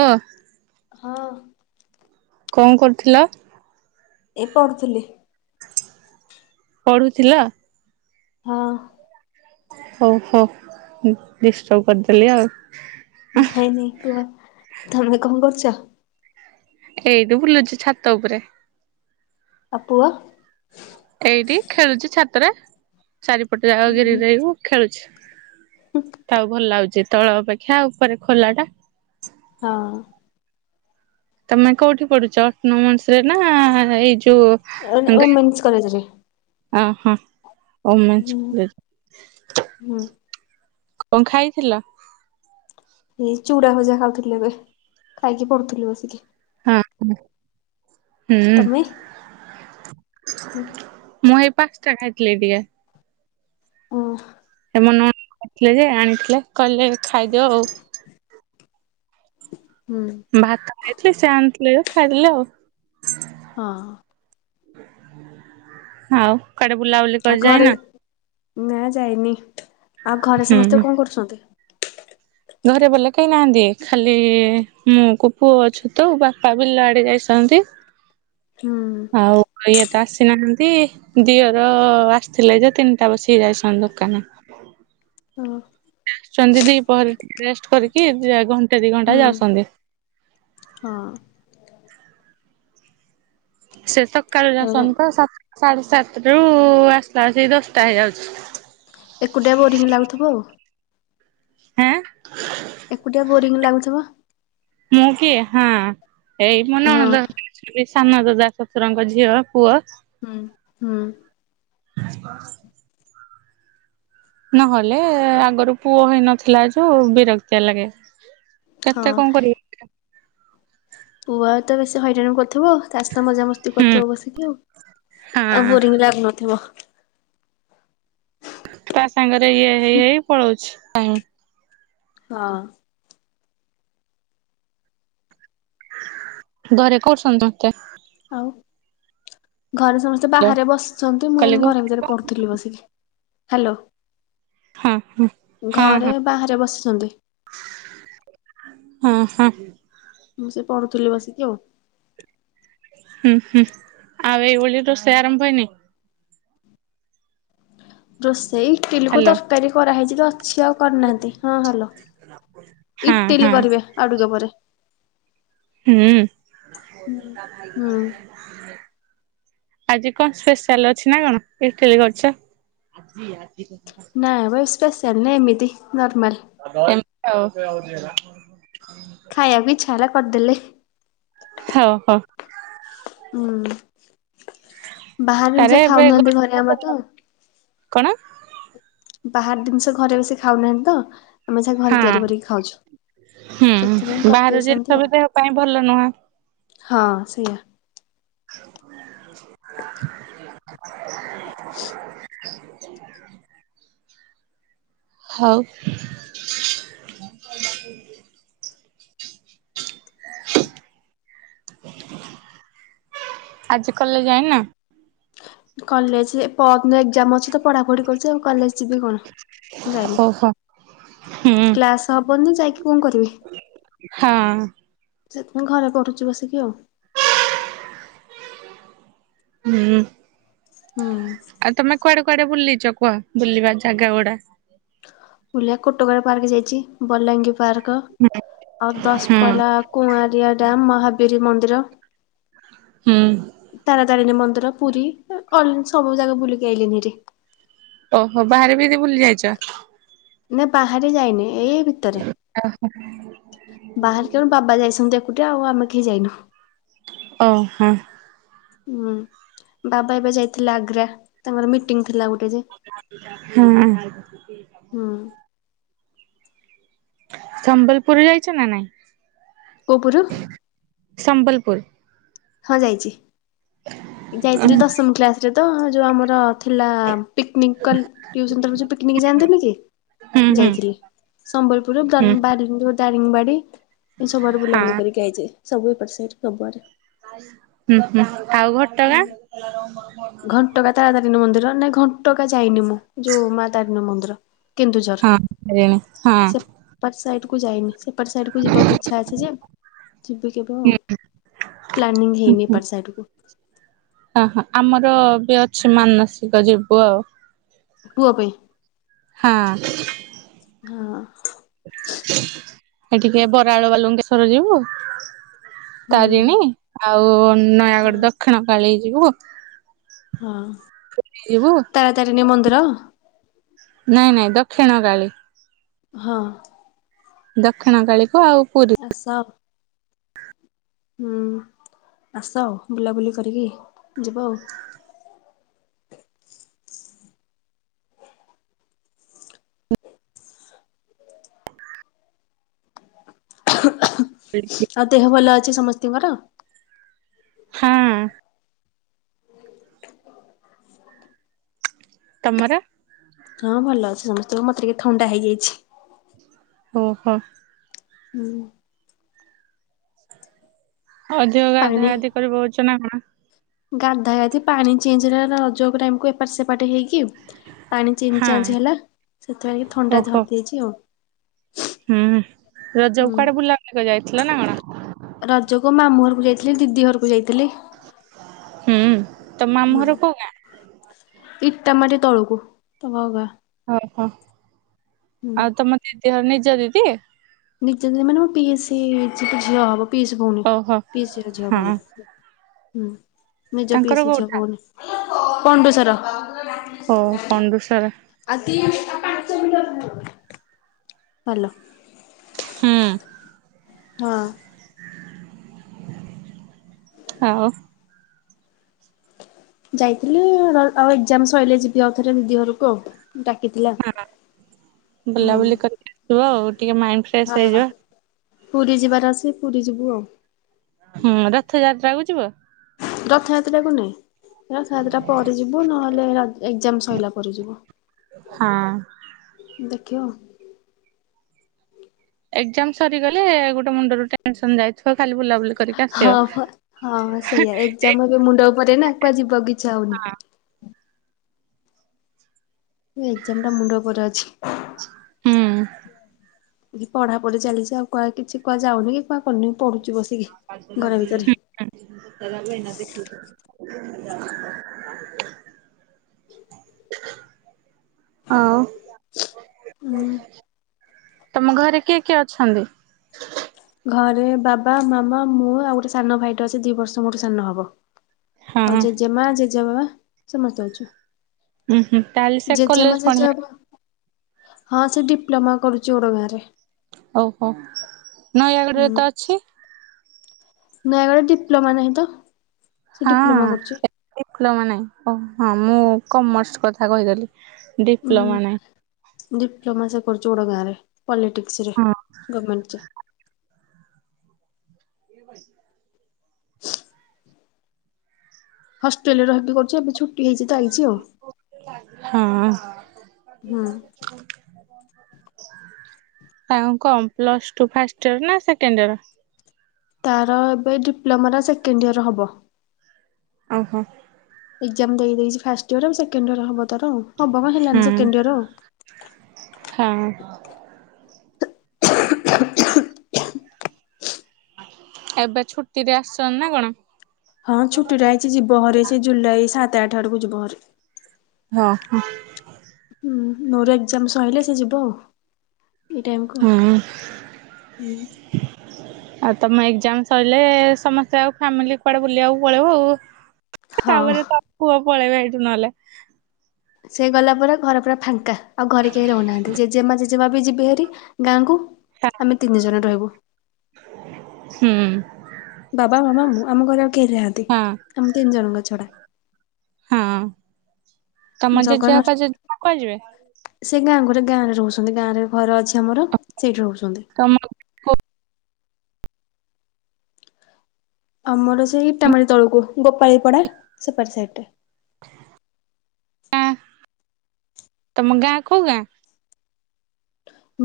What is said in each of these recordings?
ଅ ହଁ। କଣ କରୁଥିଲ? ଏ ପଡୁଥିଲି। ପଢୁଥିଲ? ହଁ। ହଉ ହଉ। ଡିଷ୍ଟର୍ବ କରିଦେଲି ଆଉ। ନାଇଁ ନାଇଁ କୁହ। ତମେ କଣ କରୁଛ? ଏଇଠି ବୁଲୁଚି ଛାତ ଉପରେ। ଆ ପୁଅ? ଏଇଟି ଖେଳୁଛି ଛାତରେ। ଚାରିପଟେ ଯାକ ଘିରି ଘେରି ହେଇ ବୁ- ଖେଳୁଛି। ତାଉ ଭଲ ଲାଗୁଛି। ତଳ ଅପେକ୍ଷା ଉପରେ ଖୋଲା ଟା। ହଁ। ତମେ କୋଉଠି ପଡୁଛ? ଅଟନମ୍ସରେ ନା ଏଇ ଯୋଉ ଏନ୍ ଓମେନ୍ସ କଲେଜ ରେ। ହ ହଁ। ହୁଁ ଓମେନ୍ସ କଲେ ହୁଁ। କଣ୍ ଖାଇଥିଲ? ଏଇ ଚୁଡ଼ା ଭଜା ଖାଉଥିଲି ଏବେ। ଖାଇକି ପଡୁଥିଲି ବସିକି। ହଁ ଉଁ। ହୁଁ ତମେ? ଓ ମୁଁ ଏଇ ପାସ୍ତା ଖାଇଥିଲି ଟିକେ। ଓ ଏ ମନା କରିଥିଲେ ଯେ ଆଣିଥିଲେ କହିଲେ ଖାଇଦିଅ ଆଉ। ହୁଁ। ଭାତ ଖାଇଥିଲି। ସେ ଆଣିଥିଲେ ଯେ ଖାଇଦେଲି ଆଉ। ହଁ। ଆଉ କୁଆଡ଼େ ବୁଲା ବୁଲ୍- ଆଉ ଘରେ- ନା ଯାଇନି। ଆଉ ଘରେ ହୁଁ। ସମସ୍ତେ କଣ କରୁଛନ୍ତି? ଘରେ ବଲେ କେହି ନାହାନ୍ତି, ଖାଲି ମୁଁ କୁ ପୁଅ ଅଛୁ ତ ବାପା ବିଲ ଆଡେ ଯାଇଥାନ୍ତି। ହୁଁ। ଆଉ ଇଏ ତ ଆସିନାହାନ୍ତି। ଦିଅର ଆସିଥିଲେ ଯେ, ତିନିଟା ବସିକି ଯାଇସନ୍ତି ଦୋକାନ। ହଁ। ଆସୁଛନ୍ତି ଦିପହର ଟିକେ ରେଷ୍ଟ କରିକି, ଦି ଘଣ୍ଟେ ଦି ହୁଁ ଘଣ୍ଟା ଯାଉଛନ୍ତି। ହଁ। ସେ ତକାଳୁ ଯାଉସନ୍ତି ତ। ସାତ୍ ସାଢେ ସାତ ରୁ ଆସିଲା ଏସିକି ଦଶଟା ହେଇଯାଉଛି। ଏକୁଟିଆ ବୋରିଂ ଲାଗୁଥିବ ଆଉ। ଆଃ। ଏକୁଟିଆ ବୋରିଂ ଲାଗୁଥିବ। ମୁଁ କିଏ? ହଁ ଏଇ ମୋ ନଣନ୍ଦ ଘରକୁ ସାନ ଦାଦା ଶଶୁରଙ୍କ ଝିଅ ପୁଅ- ହୁଁ। ହୁଁ। ନହେଲେ ଆଗରୁ ପୁଅ ହେଇ ନଥିଲା ଯୋଉ ବିରକ୍ତିଆ ଲାଗେ। କେତେ ହଁ କଣ କରିବି। ପୁଆ ତ ବେଶୀ ହଇ ରାଣ କର ଥିବ ତା ସହିତ ମଜାମସ୍ତି ହୁଁ କରୁଥିବ ବସିକି, ଆଉ ଆଉ ହଁ ବୋରିଂ ଲାଗୁନଥିବ। ତା ସାଙ୍ଗରେ ଇଏ ହେଇ ହେଇ ପଳଉଛି ଟାଇମ୍। ହଁ। ଘରେ କରୁଛନ୍ତିଛନ୍ତି ମତେ ଆଉ ଘରେ ସମସ୍ତେ ବାହାରେ ବସିଛନ୍ତି ମୁଁ କାଲି ଏନ ହଁ ଘରେ ଭିତରେ ପଢୁଥିଲି ବସିକି। ହାଲୋ। ହଁ। ଘରେ ବାହାରେ ବସିଛନ୍ତି। ହୁଁ ହୁଁ। ମୁଁ ସେ ପଢୁଥିଲି ବସିକି ଆଉ। ହୁଁ ହୁଁ। ଆଉ ଏଇ ଓଳି ର ସେ ଆରମ୍ ହେଇ ନି? ରୋଷେଇ ଇଟିଲି କ ହ୍ୟାଲୋ। ତରକାରୀ କରାହେଇଛି ତ ଅଛି ଆଉ କରିନାହାନ୍ତି। ହଁ ହାଲୋ। ହଁ ଇଟିଲି ହଁ କରିବେ, ଆଉଟିକେ ପରେ। ହୁଁ। ଆଜି କଣ ସ୍ପେଶାଲ ଅଛି ନା କଣ? ଇଟିଲି କରିଛ? ଆଜି ଆଜି ନାଁ ବା ସ୍ପେଶାଲ୍ ନାହି। ଏମିତି ନର୍ମାଲ୍। ଏମିତି ଆଉ। ଖାଇବା କୁ ଇଛା ହେଲା କରିଦେଲେ। ହଉ ହଉ। ହୁଁ ବାହାର ଆରେ ଜିନିଷ ଏବେ ଖାଉନାହାନ୍ତି ଘରେ ଆମର ତ। କଣ? ବାହାର ଜିନିଷ ଘରେ ବି ସେ ଖାଉନାହାନ୍ତି ତ ଆମେ ସେ ଘରେ ହଁ ତିଆରି କରିକି ଖାଉଛୁ। ହୁଁ ସେଥିପାଇଁ ବାହାରୁ କରିଦେଇଛନ୍ତି ଜିନ୍ସ ଆଉ। ଦେହ ପାଇଁ ଭଲ ନୁହଁ। ହଁ ସେଇଆ। [unintelligible] ହଉ। ଆଜି କଲେଜ୍ ଯାାଇନ? କଲେଜ ପଅରିଦିନ ଏକ୍ଜାମ ଅଛି ତ, ପଢା ପଢି କରୁଛି ଆଉ କଲେଜ ଯିବି କଣ ଯାଇନି, ଓହୋ ହୁଁ କ୍ଲାସ ହବନି ଯାଇକି କଣ କରିବି? ହଁ ଅ ସେଥିପାଇଁ ଘରେ ପଢୁଛି ବସିକି ଆଉ। ହୁଁ ଉ ହୁଁ ଉ ଆଉ ତମେ କୁଆଡେ କୁଆଡେ ବୁଲିଛ କୁହ? ବୁଲିବା ଜାଗା ଗୁଡା। ଓଲଆ କୋଟକର ପାର୍କ ଯାଇଛି, ବଲାଙ୍ଗୀ ପାର୍କ ଆଉ ହୁଁ ଦଶପଲା କୁଆଁରିଆ ଡ୍ୟାମ୍, ମହାବୀରୀ ମନ୍ଦିର। ହୁଁ ଉ ତାରା ତାରିଣୀ ମନ୍ଦିର, ପୁରୀ ସବୁ ଜାଗା ବୁଲିକି ଆଇଲଣିିରେ ଓହୋ ବାହାରେ ବି ଯଦି ଭୁଲି ଯାଇଛ? ନା ବାହାରେ ଯାଇନି, ଏଇ ଭିତରେ, ବାହାରେ ତେଣୁ ବାବା ଯାଇଛନ୍ତି ଏକୁଟିଆ ଆଉ ଆମେ କେହି ଯାଇନୁ। ଓ ହ ହୁଁ, ବାବା ଏବେ ଯାଇଥିଲେ ଆଗ୍ରା, ତାଙ୍କର ମିଟିଂ ଥିଲା ଗୋଟେ ଯେ ହଁ ଅ ହୁଁ ଉ ସମ୍ବଲପୁର ଯାଇଛ ନା ନାଇଁ? କ ଉପରୁ ସମ୍ବଲପୁର? ହଁ ଯାଇଛି। ହୁଁ ହୁଁ ଯାଇଥିଲି ଦଶମ କ୍ଲାସ ରେ ତ ଯୋଉ ଆମର ଥିଲା ପିକନିକ କଲ, ଟ୍ୟୁସନ ତରଫରୁ ସବୁ ପିକନିକ ଯାଆନ୍ତିନି କି, ହୁଁ ହଁ। ଯାଇଥିଲି। ସମ୍ବଲପୁର ରେ ହୁଁ ହୁଁ ଦାର ବାରିଂ ଦାରିଙ୍ଗବାଡି ଏ ସବୁଆଡେ ବୁଲାବୁଲି କରିକି ଆଇଛି। ସବୁ ଏପଟ ସାଇଡ ସବୁ ଆର ହୁଁ ହୁଁ। ଆଉ ଘଟ ହୁଁ। ଘଣ୍ଟ ଘଟକା ତାର ତାରିଣୀ ମନ୍ଦିର, ନାଇଁ ଘଣ୍ଟକା ଯାଇନି ମୁଁ ଯୋଉ ମା ତାରିଣୀ ମନ୍ଦିର। କେନ୍ଦୁଝର। ହଁ ତାରିଣୀ ହଁ ହୁଁ। ସେପ ସାଇଡ କୁ ଯାଇନି। ସେ ଏପଟ ସାଇଡ କୁ ଯିବାକୁ ଇଛା ଅଛି ଯେ, ଯିବି କେବେ ଆଉ। ପ୍ଲାନିଂ ହେଇନି ଏପଡ ସାଇଡକୁ। ହଁ ହଁ ଆମର ବି ଅଛି ମାନସିକ ଯିବୁ ଆଉ। ପୁଅ ପାଇଁ ହଁ ହଁ ଅଁ ଏ ଟିକେ ବରାଳ ବାଲୁଙ୍କେଶର ଯିବୁ। ହୁଁ ତାରିଣୀ ଆଉ ହ ନୟାଗଡ଼ ଦକ୍ଷିଣ କାଳି ଯିବୁ। ହଁ। ଯିବୁ ତାରା ତାରିଣୀ ମନ୍ଦିର ନାଇଁ ନାଇଁ ଦକ୍ଷିଣ କାଳି। ହଁ ଅଁ ଦକ୍ଷିଣ କାଳୀକୁ ଆଉ ପୁରୀ। ଆସ ହୁଁ। ଆସ ବୁଲାବୁଲି କରିକି ଯିବ ଆଉ। [unintelligible] ଆଉ ଦେହ ଭଲ ଅଛି ସମସ୍ତିଙ୍କର? ହଁ ଅଁ ତମର? ହଁ ଭଲ ଅଛି ସମସ୍ତଙ୍କ ମତେ ଟିକେ ଥଣ୍ଡା ହେଇଯାଇଛି। ଓହୋ। ହୁଁଉଁ ଅଧିକ ଗାଧା ପାଣି ଗାଧି କରି ପକୋଉଛ ନା କଣ? ଗାଧା ଗାଧି ପାଣି ଚେଞ୍ଜ ର ରଜକ ଟାଇମକୁ ଏପଟ ସେପଟ ହେଇକି କି ପାଣି ଚେଞ୍ଚ ହଁ ଚାଞ୍ଚ ହେଲା ସେଥିପାଇଁ କି ଥଣ୍ଡା ଓହୋ ଧରି ଦେଇଛି ଆଉ। ହୁଁ। ହୁଁ ରଜକୁ କୁଆଡେ ବୁଲା ବୁଲିିକ ଯାଇଥିଲା ନା କଣ? ରଜକୁ ମାମୁ ଘରକୁ ଯାଇଥିଲି, ଦିଦି ଘରକୁ ଯାଇଥିଲି। ହୁଁ। ତମ ମାମୁ ହୁଁ ଘର କୋଉ ଗାଁ? ଇଟା ମାଟି ତଳକୁ ତମ ଗାଁ। ଓହୋ ହୁଁ ଆଉ ତମ ଦିଦି ଘର ନିଜ ଦିଦି? ନିଜେ ଝିଅମାନେ ମୋ ପିସି ଝି ଝିଅ ହବ ପିସି ଭିଉଣୀ ଓହୋ ପିଏସ୍ସି ଝିଅ ଭଉଣୀ। ହଁ ହଁ ନିଜ ତାଙ୍କର ପିସି ଝିଅ କୋଉଠା ଭଉଣୀ ପଣ୍ଡୁସାର। ଓ ପଣ୍ଡୁସାର। ଆଦି ଆ ପାଞ୍ଚ ମିଟର ଦୂର। ଭଲ। ହୁଁ। ହଁ। ହୋଉ। ଯାଇଥିଲି ଅ ଆଉ ଏକ୍ଜାମ ସଇଲେ ଯିବି ଆଉ ଥରେ ଦିଦି ଘରକୁ ଆଉ। ଡାକିଥିଲା ହଁ ହଁ। ରୁହ ଆଉ ଟିକେ ମାଇଣ୍ଡ ଫ୍ରେଶ ହେଇଯିବ। ପୁରୀ ଯିବାର ଅଛି ପୁରୀ ଯିବୁ ଆଉ। ହୁଁ ରଥଯାତ୍ରାକୁୁ ଯିବ? ରଥଯାତ୍ରାକୁ ନାଇଁ। ହେ ରଥଯାତ୍ରା ପରେ ଯିବୁ ନହେଲେ ରା ଏଗ୍ଜାମ ସରିଲା ପରେ ଯିବୁ। ହଁ। ଦେଖିବ ଏଗ୍ଜାମ ସରିଗଲେ ଗୋଟେ ମୁଣ୍ଡରୁ ଟେ ଯାଇଥିବ ଖାଲି ବୁଲାବୁଲି କରିକି ହଁ ହଁ ଆସିବ। ସେଇଆ ଏକ୍ଜାମ ମୁଣ୍ଡ ଉପରେ ନା କୁଆଡେ ଯିବାକୁ ଇଛା ହେଉନି। ଏକ୍ଜାମ ଟା ମୁଣ୍ଡ ଉପରେ ଅଛି। ହୁଁ। କି ପଢା ପଢି ଚାଲିଛି ଆଉ କୁହା କିଛି କୁହା ଯାଉନି କି କୁହା କରୁନି ପଢୁଛି ବସିକି। ହୁ ଘର ଭିତରେ। ହୁ। ତାରା ବଇନା ଆଉ? ଉଁ ତମ ଘରେ କିଏ କିଏ ଅଛନ୍ତି? ଘରେ ବାବା ମାମା ମୁଁ ଆଉ ଗୋଟେ ସାନ ଭାଇଟଟେଅଛି ଦି ବର୍ଷ ମୋ ଠୁ ସାନ ହବ। ହଁ ଆଉ ଜେଜେ ମା ଜେଜେ ବାବା ସମସ୍ତେ ଅଛୁ। ଉଁ ହୁଁ ତାହେଲେ ସେ ଜେଜ କଲେଜ ମା ଜେଜେ ପଢିବା ବାପା ହଁ ସେ ଡିପ୍ଲୋମା କରୁଛି ଓଡୋ ଗାଁ ରେ। ଓହୋ ନୟାଗଡରେ ତ ଅଛି। ନୟାଗ଼ଡରେ ଡିପ୍ଲୋମା ନାହିଁ ତ? ସେ ଡିପ୍ଲୋମା କରୁଛି। ହଁ ଡିପ୍ଳମା ନାଇଁ ଓ ହଁ ମୁଁ କମର୍ସ କଥା କହିଦେଲି। ଉଁ ଡିପ୍ଲୋମା ନାଇଁ। ଡିପ୍ଲୋମା ସେ କରୁଛି ଓଡୋ ଗାଁରେ ପଲିଟିିକ୍ସରେ ହଁ ଗର୍ମେଣ୍ଟରେ। ଏ। ହଷ୍ଟେଲ ରେ ରହିକି କରୁଛି। ଏବେ ଛୁଟି ହେଇଛି ତ ଆଇଛି ଆଉ। ହଁ। ହୁଁ। ଆ କଣ ପ୍ଲସ ଟୁ ଫାଷ୍ଟ ଇୟର ନା ସେକେଣ୍ଡ ଇୟର? ତାର ଏବେ ଡିପ୍ଲୋମାର ସେକେଣ୍ଡ ଇୟର ହବ। ଓ ହୋ। ଏକ୍ଜାମ୍ ଦେଇ ଦେଇଛି ଫାଷ୍ଟ ଇୟର। ଏ ସେକେଣ୍ଡ ଇୟର ହବ ତାର ଆଉ। ହବ କଣ, ହେଲାଣି ହୁଁ। ସେକେଣ୍ଡ ଇୟର-ଅ। ହଁ। ଏବେ ଛୁଟିରେ ଆସ୍ ସନି ନା କଣ? ହଁ, ଛୁଟିରେ ଆଇଛି। ଯିବହାରି ସେ ଜୁଲାଇ ସାତ ଆଠ ଆଡ଼କୁ ଯିବ ହାରି। ହଁ, ହୁ। ହୁଁ, ମୋର ଏକ୍ଜାମ ସଇଲେ ସେ ଯିବ ଆଉ। ଏଇ ଟାଇମକୁ ହୁଁ ଉ। ହୁଁ। ଆଉ, ତମ ଏକ୍ଜାମ ସଇଲେ, ସମସ୍ତେ ଆଉ ଫ୍ୟାମିଲି କୁଆଡେ ବୁଲିଆକୁ ପଳେଇବ ଆଉ? ହଁ ତା'ପରେ ତା ପୁଅ ପଳେଇବେ, ଏଇଠୁ ନହେଲେ! ସେ ଗଲା ପରେ ଘର ପୁରା ଫାଙ୍କା। ଆଉ ଘରେ କେହି ରହୁନାହାଁନ୍ତି। ଜେଜେମା ଜେଜେବା ବି ଯିବେ ହାରି। ଗାଁକୁ, ଆମେ ତିନି ଜଣ ରହିବୁ। ହୁଁ। ବାବା, ମାମା, ମୁଁ, ଆମ ଘରେ ଆଉ କେହି ନାହାଁନ୍ତି, ହଁ ଆମ ତିନି ଜଣଙ୍କ ଛଡା। ହୁଁ, ତମ ଜଗନ ଜେଜେବାପା ଜେଜେମାମା କୁଆଡେ ଯିବେ? ସେ, ଗାଁ ଘରେ ଗାଁ ରେ ରହୁଛନ୍ତି। ଗାଁ ରେ ଘର ଅଛି ଆମର, ସେଇଠି ରହୁଛନ୍ତି। ତମ ଆଉ ଆମର ସେଇ ଇଟାମାଢି ତଳକୁ, ଗୋପାଳୀପଡା ସେପାରୀ ସାଇଡ୍ ଟା। ଆଁ ତମ ଗାଁ, କଉ ଗାଁ?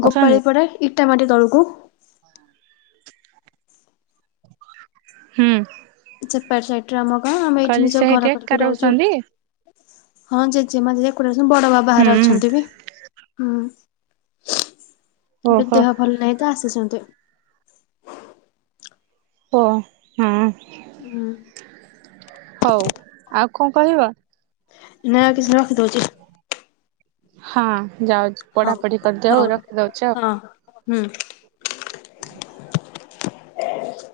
ଗୋପଳୀ ଅଛନ୍ତି? ପଡ଼ା ଇଟା ମାଟି ତଳକୁ। ହୁଁ। [unintelligible] ସାଇଟ୍ ରେ ଆମ ଗାଁ ଆମେ ଏଇଠି କହିଲି ନିଜ ଘର ସେଇଠି ଏକା କରିକି ରହୁଛୁ। ରହୁଛନ୍ତି? ହଁ, ଜେଜେମା ଜେଜେ [unintelligible] ବଡ ବାବା ହର ହୁଁ ଅଛନ୍ତି ବି! ହୁଁ। ଏବେ ଓହୋ ଦେହ ଭଲ ନାହିଁ ତ, ଆସିଛନ୍ତି! ଓ ହଁ। ଉଁ। ହଉ, ଆଉ କଣ କହିବ? ନାଁ, ଆଉ କିଛି ରଖିଦୌଚି। ହଁ, ଯାଉଛି ହଉ ପଢାପଢି କରିଦିଅ। ହଉ ଆଉ ରଖିଦଉଛି ଆଉ। ହଁ ହୁଁ।